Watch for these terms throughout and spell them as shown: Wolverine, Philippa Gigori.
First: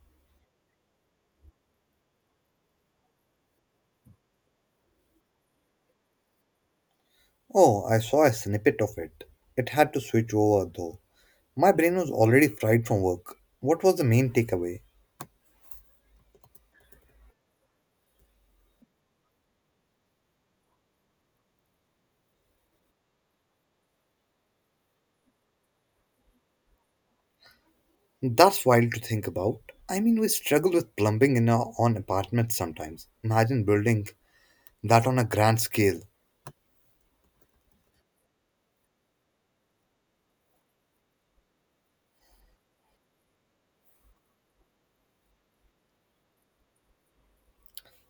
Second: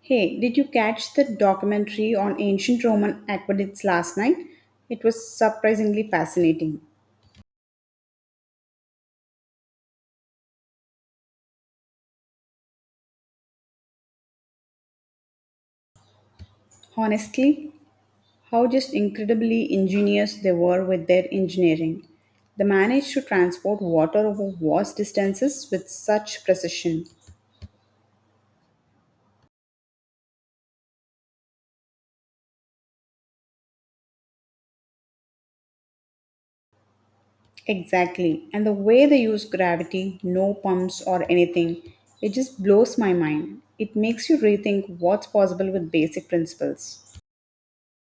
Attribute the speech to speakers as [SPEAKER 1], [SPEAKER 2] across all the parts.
[SPEAKER 1] Hey, did you catch the documentary on ancient Roman aqueducts last night? It was surprisingly fascinating.
[SPEAKER 2] Oh, I saw a snippet of it. It had to switch over though. My brain was already fried from work. What was the main takeaway?
[SPEAKER 1] Honestly, how just incredibly ingenious they were with their engineering. They managed to transport water over vast distances with such precision.
[SPEAKER 2] That's wild to think about. I mean, we struggle with plumbing in our own apartments sometimes. Imagine building that on a grand scale.
[SPEAKER 1] Exactly, and the way they use gravity, no pumps or anything, it just blows my mind. It makes you rethink what's possible with basic principles.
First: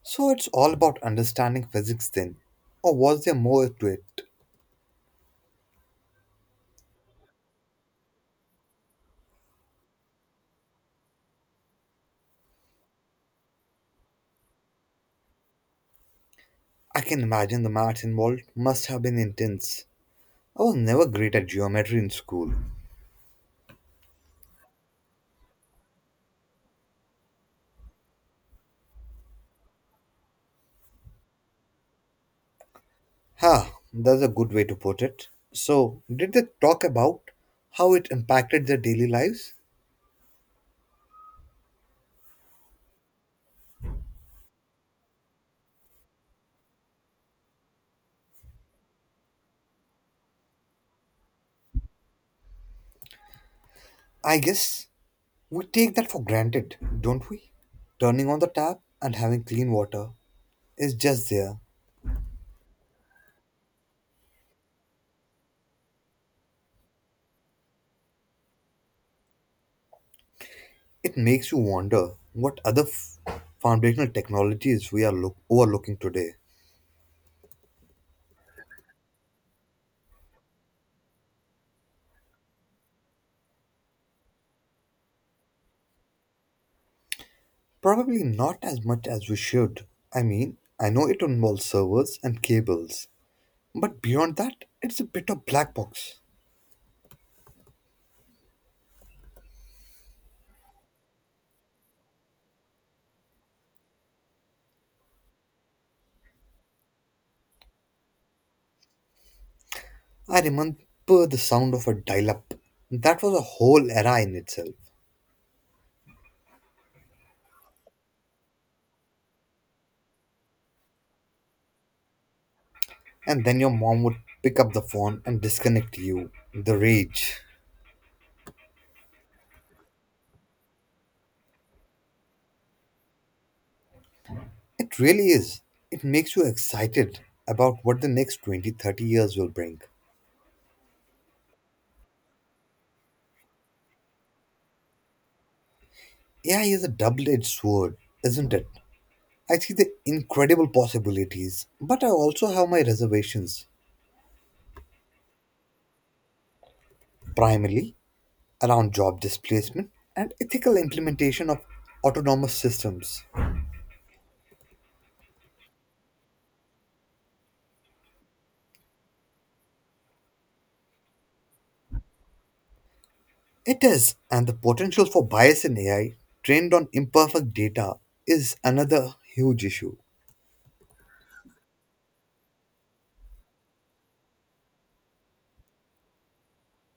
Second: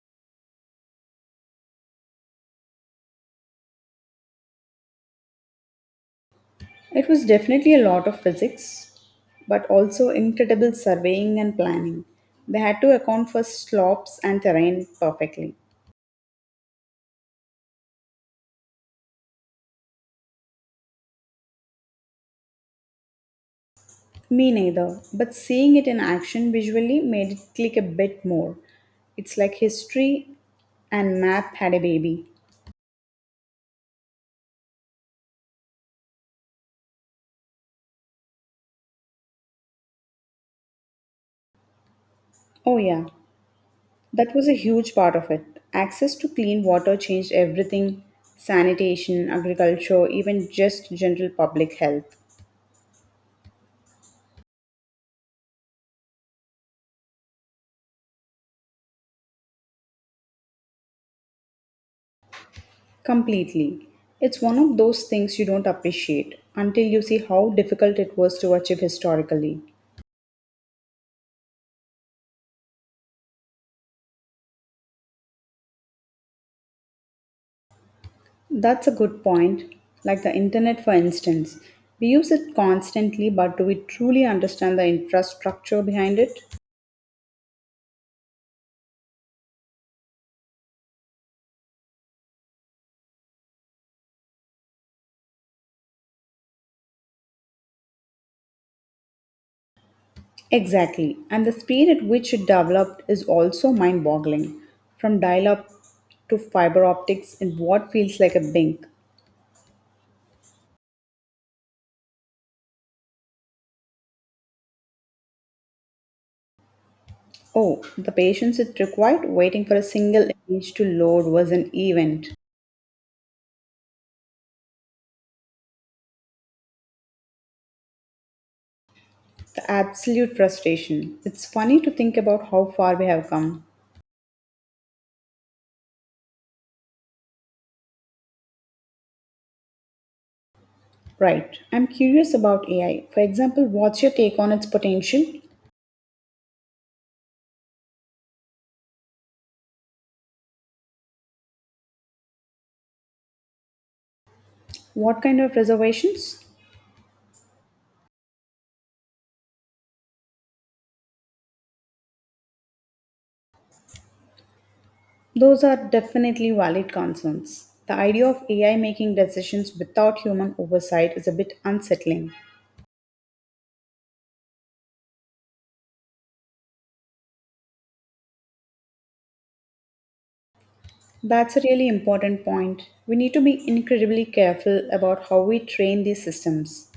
[SPEAKER 2] So it's all about understanding physics then. Or was there more to it?
[SPEAKER 1] It was definitely a lot of physics, but also incredible surveying and planning. They had to account for slopes and terrain perfectly.
[SPEAKER 2] I can imagine the maths involved must have been intense. I was never great at geometry in school.
[SPEAKER 1] Me neither, but seeing it in action visually made it click a bit more. It's like history and math had a baby.
[SPEAKER 2] Ha, that's a good way to put it. So, did they talk about how it impacted their daily lives?
[SPEAKER 1] Oh, yeah, that was a huge part of it. Access to clean water changed everything sanitation, agriculture, even just general public health.
[SPEAKER 2] I guess we take that for granted, don't we? Turning on the tap and having clean water is just there.
[SPEAKER 1] Completely. It's one of those things you don't appreciate until you see how difficult it was to achieve historically.
[SPEAKER 2] It makes you wonder what other foundational technologies we are overlooking today.
[SPEAKER 1] That's a good point. Like the internet, for instance. We use it constantly, but do we truly understand the infrastructure behind it?
[SPEAKER 2] Probably not as much as we should. I mean, I know it involves servers and cables, but beyond that, it's a bit of black box.
[SPEAKER 1] Exactly. And the speed at which it developed is also mind boggling. From dial up to fiber optics in what feels like a blink.
[SPEAKER 2] I remember the sound of a dial up. That was a whole era in itself.
[SPEAKER 1] Oh, the patience it required waiting for a single image to load was an event.
[SPEAKER 2] And then your mom would pick up the phone and disconnect you. The rage.
[SPEAKER 1] The absolute frustration. It's funny to think about how far we have come.
[SPEAKER 2] It really is. It makes you excited about what the next 20, 30 years will bring.
[SPEAKER 1] Right. I'm curious about AI. For example, what's your take on its potential?
[SPEAKER 2] AI is a double edged sword, isn't it? I see the incredible possibilities, but I also have my reservations,
[SPEAKER 1] What kind of reservations?
[SPEAKER 2] primarily around job displacement and ethical implementation of autonomous systems.
[SPEAKER 1] Those are definitely valid concerns. The idea of AI making decisions without human oversight is a bit unsettling.
[SPEAKER 2] It is, and the potential for bias in AI trained on imperfect data is another huge issue.
[SPEAKER 1] That's a really important point. We need to be incredibly careful about how we train these systems.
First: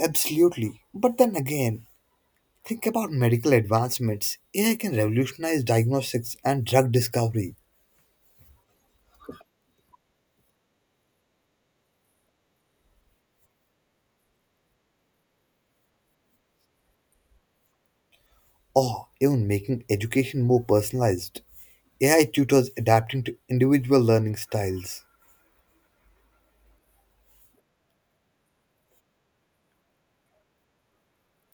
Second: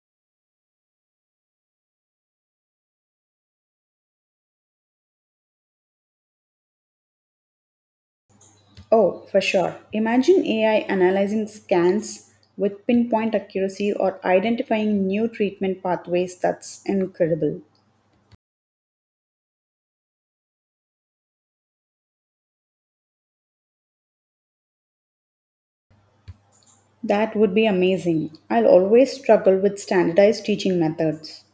[SPEAKER 2] Absolutely. But then again, think about medical advancements. AI can revolutionize diagnostics and drug discovery,
[SPEAKER 1] Oh, for sure. Imagine AI analyzing scans with pinpoint accuracy or identifying new treatment pathways. That's incredible.
[SPEAKER 2] or even making education more personalized. AI tutors adapting to individual learning styles.
[SPEAKER 1] That would be amazing. I'll always struggle with standardized teaching methods.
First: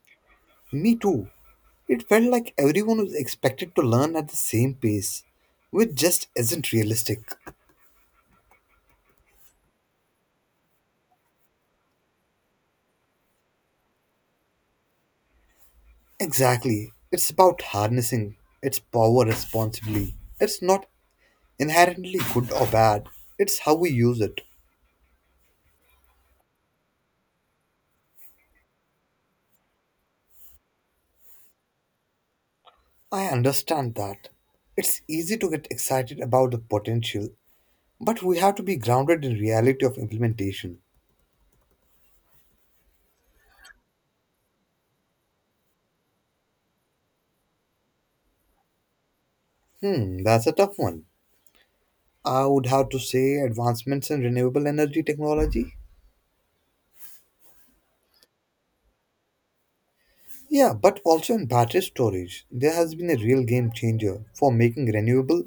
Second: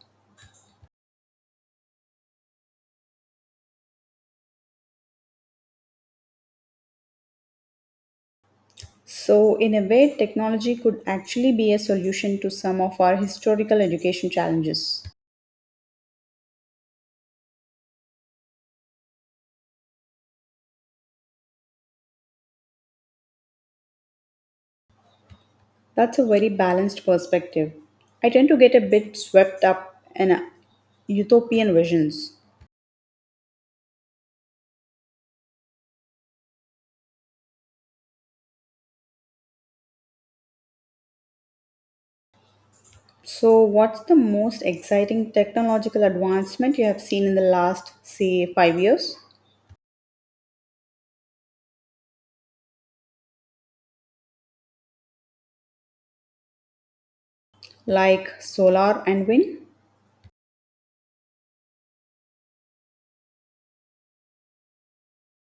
[SPEAKER 2] Me too. It felt like everyone was expected to learn at the same pace, which just isn't realistic.
[SPEAKER 1] So, in a way, technology could actually be a solution to some of our historical education challenges.
[SPEAKER 2] Exactly. It's about harnessing its power responsibly. It's not inherently good or bad, it's how we use it.
[SPEAKER 1] That's a very balanced perspective. I tend to get a bit swept up in utopian visions.
[SPEAKER 2] I understand that. It's easy to get excited about the potential, but we have to be grounded in reality of implementation.
[SPEAKER 1] So, what's the most exciting technological advancement you have seen in the last, say, 5 years?
[SPEAKER 2] That's a tough one. I would have to say advancements in renewable energy technology.
[SPEAKER 1] Like solar and wind?
[SPEAKER 2] Yeah, but also in battery storage. There has been a real game changer for making renewable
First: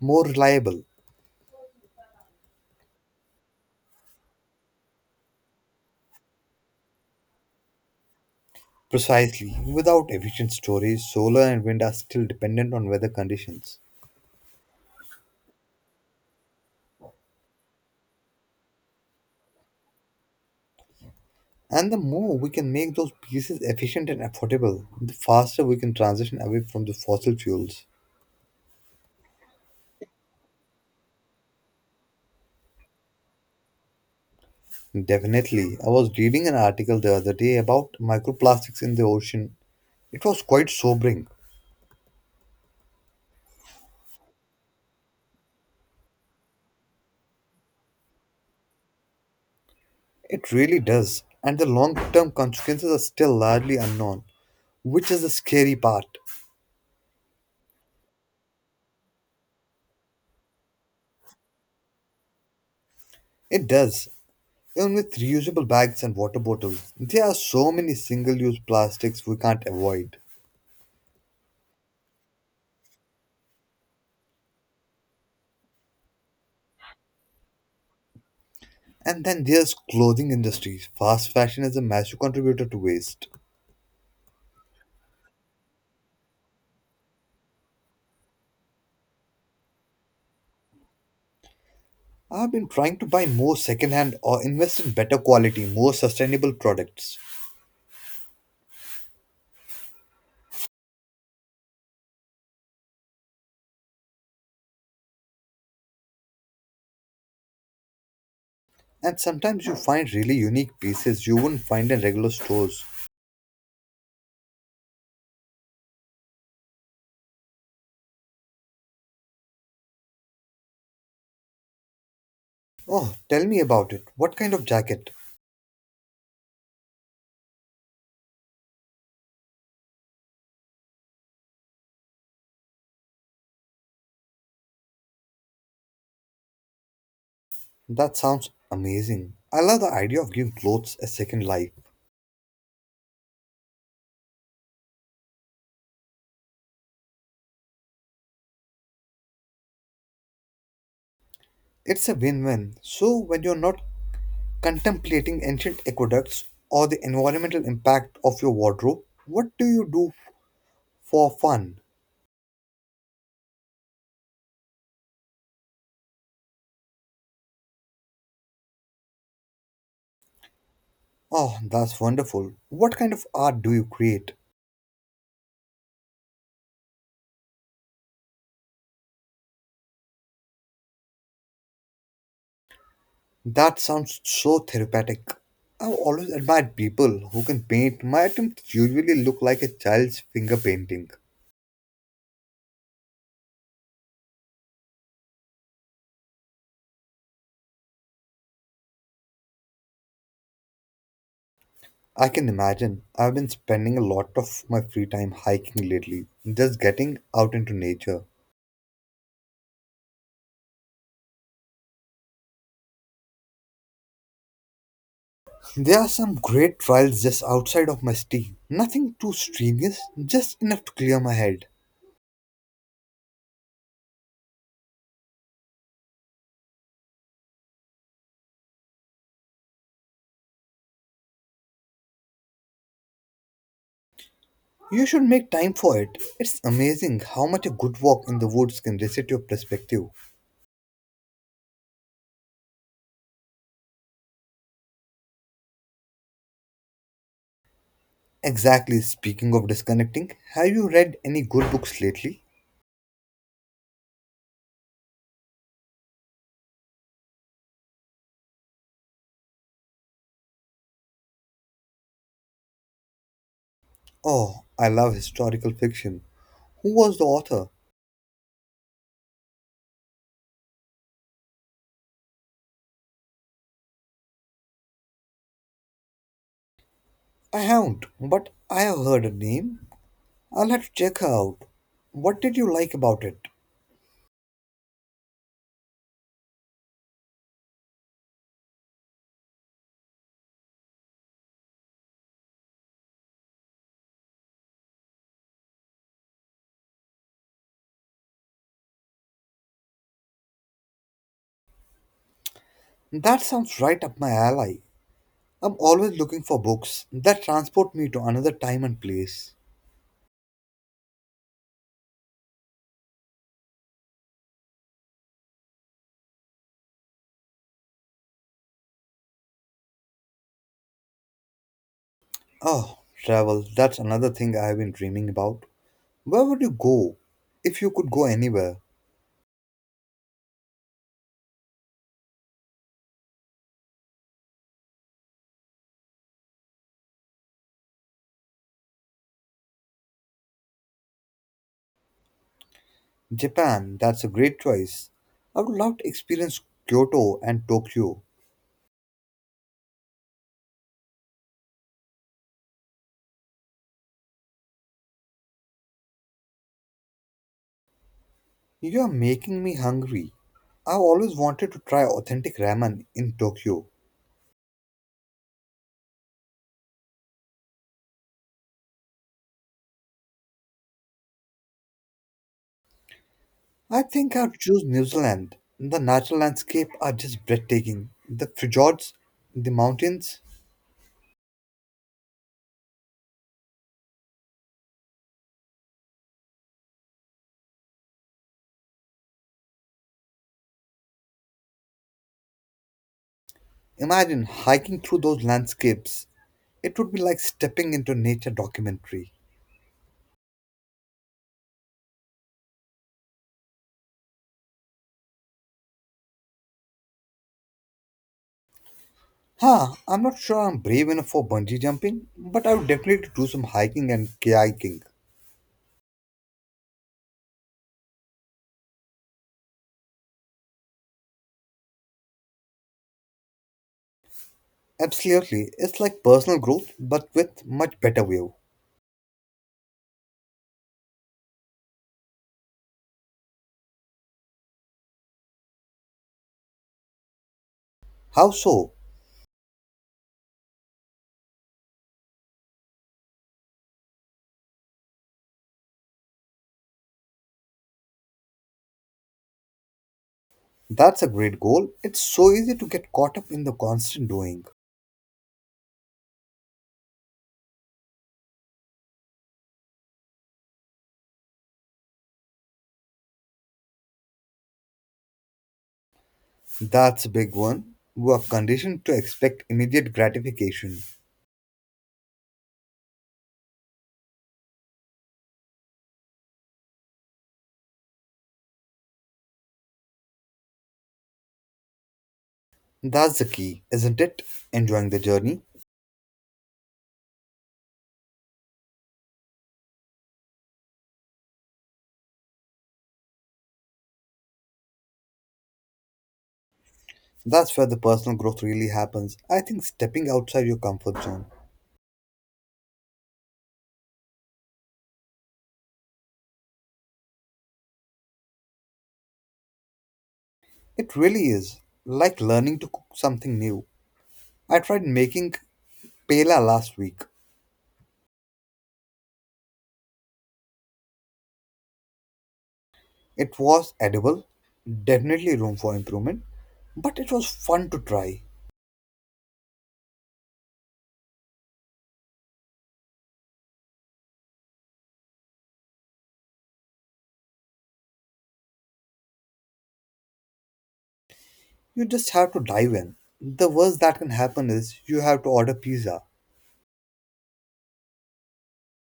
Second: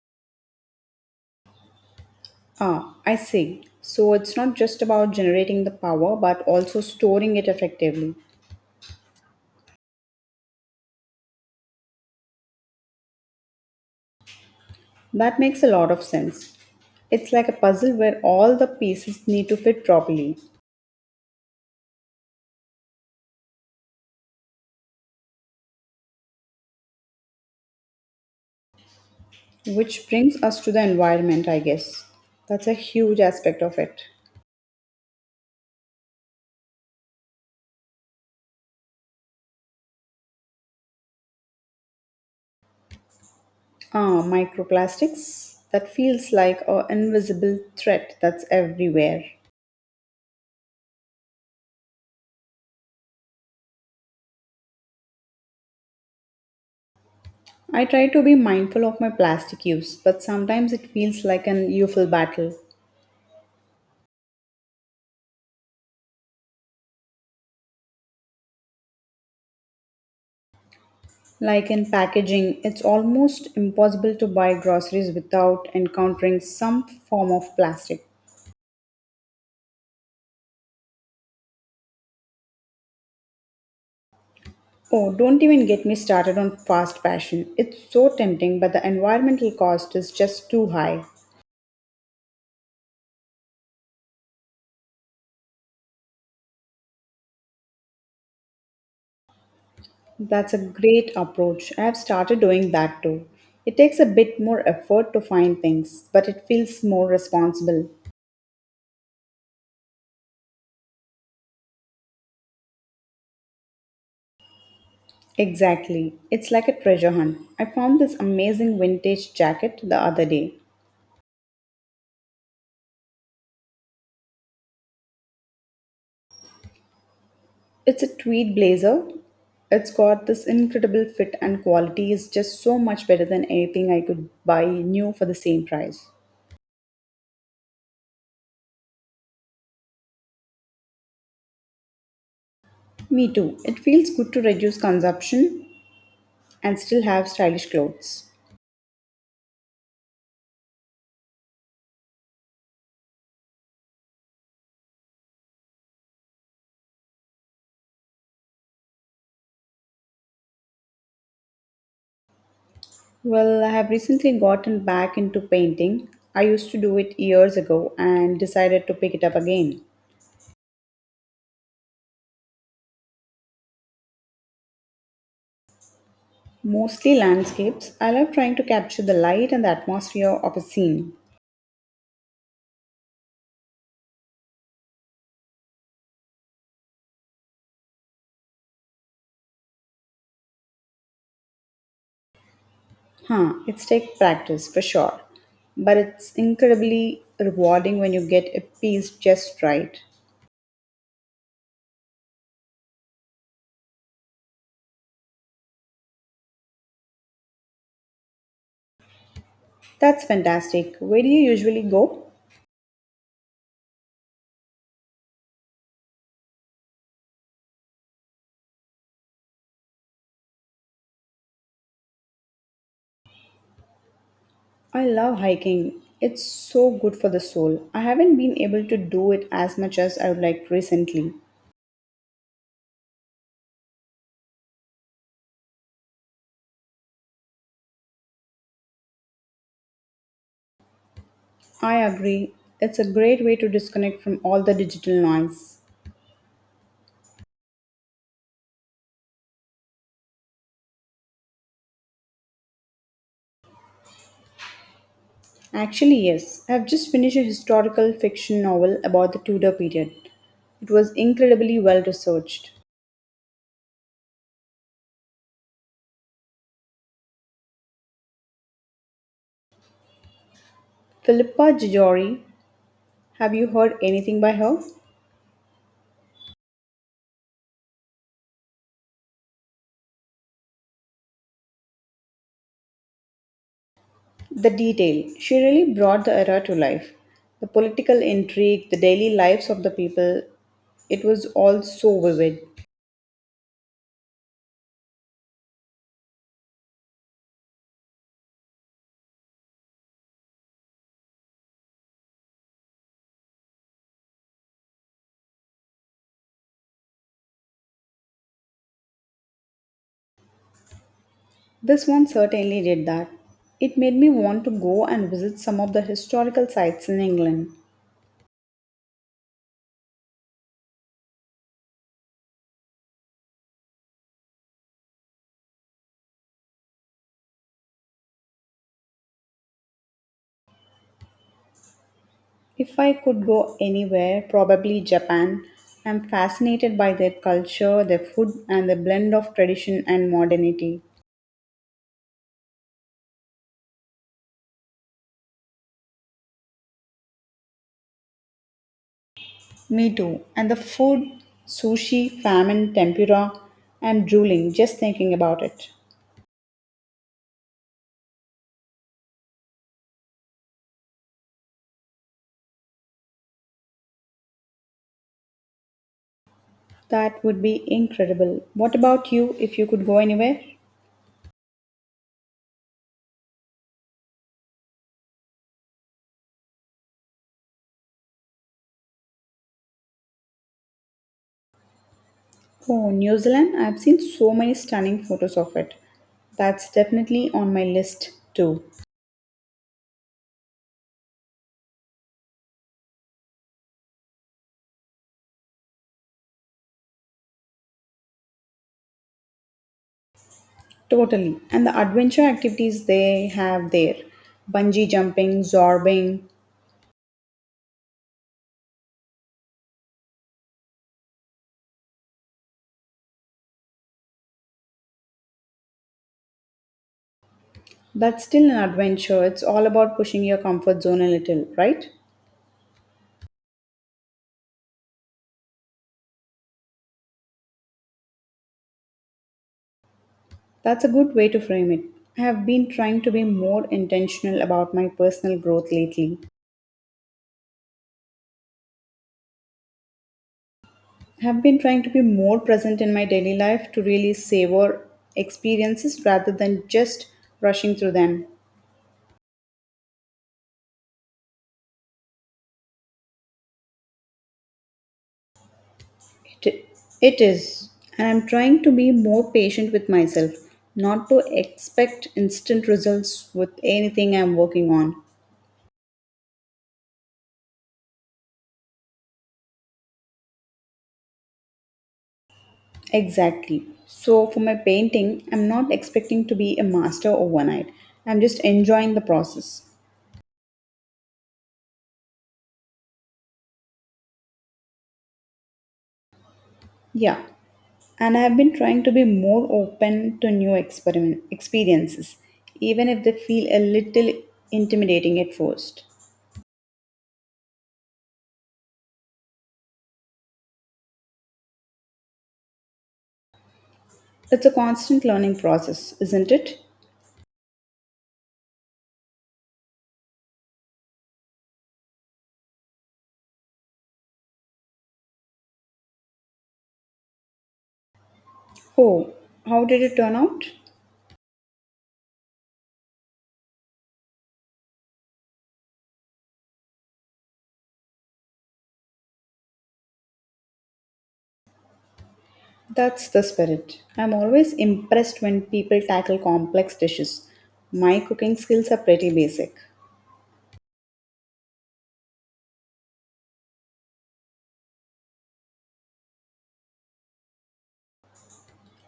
[SPEAKER 2] more reliable.
[SPEAKER 1] Ah, I see. So, it's not just about generating the power but also storing it effectively.
[SPEAKER 2] Precisely. Without efficient storage, solar and wind are still dependent on weather conditions.
[SPEAKER 1] That makes a lot of sense. It's like a puzzle where all the pieces need to fit properly,
[SPEAKER 2] And the more we can make those pieces efficient and affordable, the faster we can transition away from the fossil fuels.
[SPEAKER 1] which brings us to the environment, I guess. That's a huge aspect of it.
[SPEAKER 2] Definitely. I was reading an article the other day about microplastics in the ocean. It was quite sobering.
[SPEAKER 1] Ah, microplastics. That feels like an invisible threat that's everywhere.
[SPEAKER 2] It really does. And the long term consequences are still largely unknown, which is the scary part.
[SPEAKER 1] I try to be mindful of my plastic use, but sometimes it feels like an youthful battle.
[SPEAKER 2] It does. Even with reusable bags and water bottles, there are so many single-use plastics we can't avoid.
[SPEAKER 1] Like in packaging, it's almost impossible to buy groceries without encountering some form of plastic.
[SPEAKER 2] And then there's clothing industries. Fast fashion is a massive contributor to waste.
[SPEAKER 1] Oh, don't even get me started on fast fashion. It's so tempting, but the environmental cost is just too high.
[SPEAKER 2] I've been trying to buy more secondhand or invest in better quality, more sustainable products.
[SPEAKER 1] That's a great approach. I have started doing that too. It takes a bit more effort to find things, but it feels more responsible.
[SPEAKER 2] And sometimes you find really unique pieces you wouldn't find in regular stores.
[SPEAKER 1] Exactly. It's like a treasure hunt. I found this amazing vintage jacket the other day.
[SPEAKER 2] Oh, tell me about it. What kind of jacket?
[SPEAKER 1] It's a tweed blazer. It's got this incredible fit and quality is just so much better than anything I could buy new for the same price.
[SPEAKER 2] That sounds amazing. I love the idea of giving clothes a second life.
[SPEAKER 1] Me too. It feels good to reduce consumption and still have stylish clothes.
[SPEAKER 2] It's a win win. So, when you're not contemplating ancient aqueducts or the environmental impact of your wardrobe, what do you do for fun?
[SPEAKER 1] Well, I have recently gotten back into painting. I used to do it years ago and decided to pick it up again.
[SPEAKER 2] Oh, that's wonderful. What kind of art do you create?
[SPEAKER 1] Mostly landscapes. I love trying to capture the light and the atmosphere of a scene.
[SPEAKER 2] That sounds so therapeutic. I've always admired people who can paint. My attempts usually look like a child's finger painting.
[SPEAKER 1] Huh, it's take practice for sure. But it's incredibly rewarding when you get a piece just right.
[SPEAKER 2] I can imagine. I've been spending a lot of my free time hiking lately, just getting out into nature.
[SPEAKER 1] That's fantastic. Where do you usually go?
[SPEAKER 2] There are some great trials just outside of my city. Nothing too strenuous, just enough to clear my head.
[SPEAKER 1] I love hiking. It's so good for the soul. I haven't been able to do it as much as I would like recently.
[SPEAKER 2] You should make time for it. It's amazing how much a good walk in the woods can reset your perspective.
[SPEAKER 1] I agree. It's a great way to disconnect from all the digital noise.
[SPEAKER 2] Exactly, speaking of disconnecting, have you read any good books lately?
[SPEAKER 1] Actually, yes. I've just finished a historical fiction novel about the Tudor period. It was incredibly well researched.
[SPEAKER 2] Oh, I love historical fiction. Who was the author?
[SPEAKER 1] Philippa Gigori, have you heard anything by her?
[SPEAKER 2] I haven't, but I have heard her name. I'll have to check her out. What did you like about it?
[SPEAKER 1] The detail. She really brought the era to life. The political intrigue, the daily lives of the people, it was all so vivid.
[SPEAKER 2] That sounds right up my alley. I'm always looking for books that transport me to another time and place.
[SPEAKER 1] This one certainly did that. It made me want to go and visit some of the historical sites in England.
[SPEAKER 2] Oh, travel, that's another thing I have been dreaming about. Where would you go if you could go anywhere?
[SPEAKER 1] If I could go anywhere, probably Japan. I'm fascinated by their culture, their food, and the blend of tradition and modernity.
[SPEAKER 2] Japan, that's a great choice. I would love to experience Kyoto and Tokyo.
[SPEAKER 1] Me too. And the food, sushi, ramen, tempura. I'm drooling just thinking about it.
[SPEAKER 2] You are making me hungry. I've always wanted to try authentic ramen in Tokyo.
[SPEAKER 1] That would be incredible. What about you if you could go anywhere?
[SPEAKER 2] I think I'd choose New Zealand. The natural landscape are just breathtaking. The fjords, the mountains.
[SPEAKER 1] Oh, New Zealand. I've seen so many stunning photos of it. That's definitely on my list too.
[SPEAKER 2] Imagine hiking through those landscapes. It would be like stepping into a nature documentary.
[SPEAKER 1] Totally. And the adventure activities they have there bungee jumping, zorbing
[SPEAKER 2] Huh, I'm not sure I'm brave enough for bungee jumping, but I would definitely do some hiking and kayaking.
[SPEAKER 1] that's still an adventure. It's all about pushing your comfort zone a little, right?
[SPEAKER 2] Absolutely, it's like personal growth but with much better view.
[SPEAKER 1] That's a good way to frame it. I have been trying to be more intentional about my personal growth lately.
[SPEAKER 2] How so?
[SPEAKER 1] I have been trying to be more present in my daily life to really savor experiences rather than just rushing through them.
[SPEAKER 2] That's a great goal. It's so easy to get caught up in the constant doing.
[SPEAKER 1] It, it is, and I'm trying to be more patient with myself, not to expect instant results with anything I'm working on.
[SPEAKER 2] That's a big one. We are conditioned to expect immediate gratification.
[SPEAKER 1] Exactly. So, for my painting, I'm not expecting to be a master overnight. I'm just enjoying the process.
[SPEAKER 2] That's the key, isn't it? Enjoying the journey.
[SPEAKER 1] Yeah. And I've been trying to be more open to new experiment experiences, even if they feel a little intimidating at first.
[SPEAKER 2] That's where the personal growth really happens. I think stepping outside your comfort zone.
[SPEAKER 1] It's a constant learning process, isn't it?
[SPEAKER 2] It really is like learning to cook something new. I tried making pela last week.
[SPEAKER 1] Oh, how did it turn out?
[SPEAKER 2] It was edible, definitely room for improvement, but it was fun to try.
[SPEAKER 1] That's the spirit. I'm always impressed when people tackle complex dishes. My cooking skills are pretty basic.
[SPEAKER 2] You just have to dive in. The worst that can happen is you have to order pizza.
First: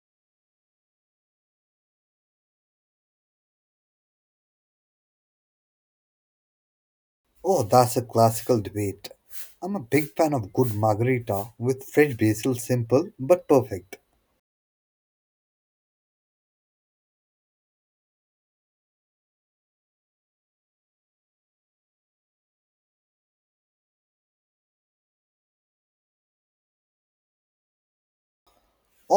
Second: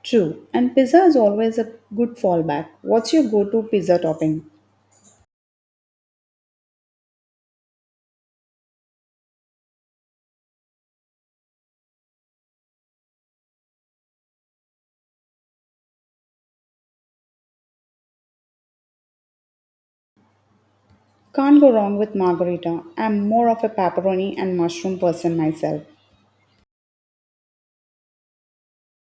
[SPEAKER 1] True, and pizza is always a good fallback. What's your go to pizza topping?
[SPEAKER 2] Oh, that's a classical debate. I'm a big fan of good margarita with fresh basil, simple but perfect.
[SPEAKER 1] Can't go wrong with margarita. I'm more of a pepperoni and mushroom person myself.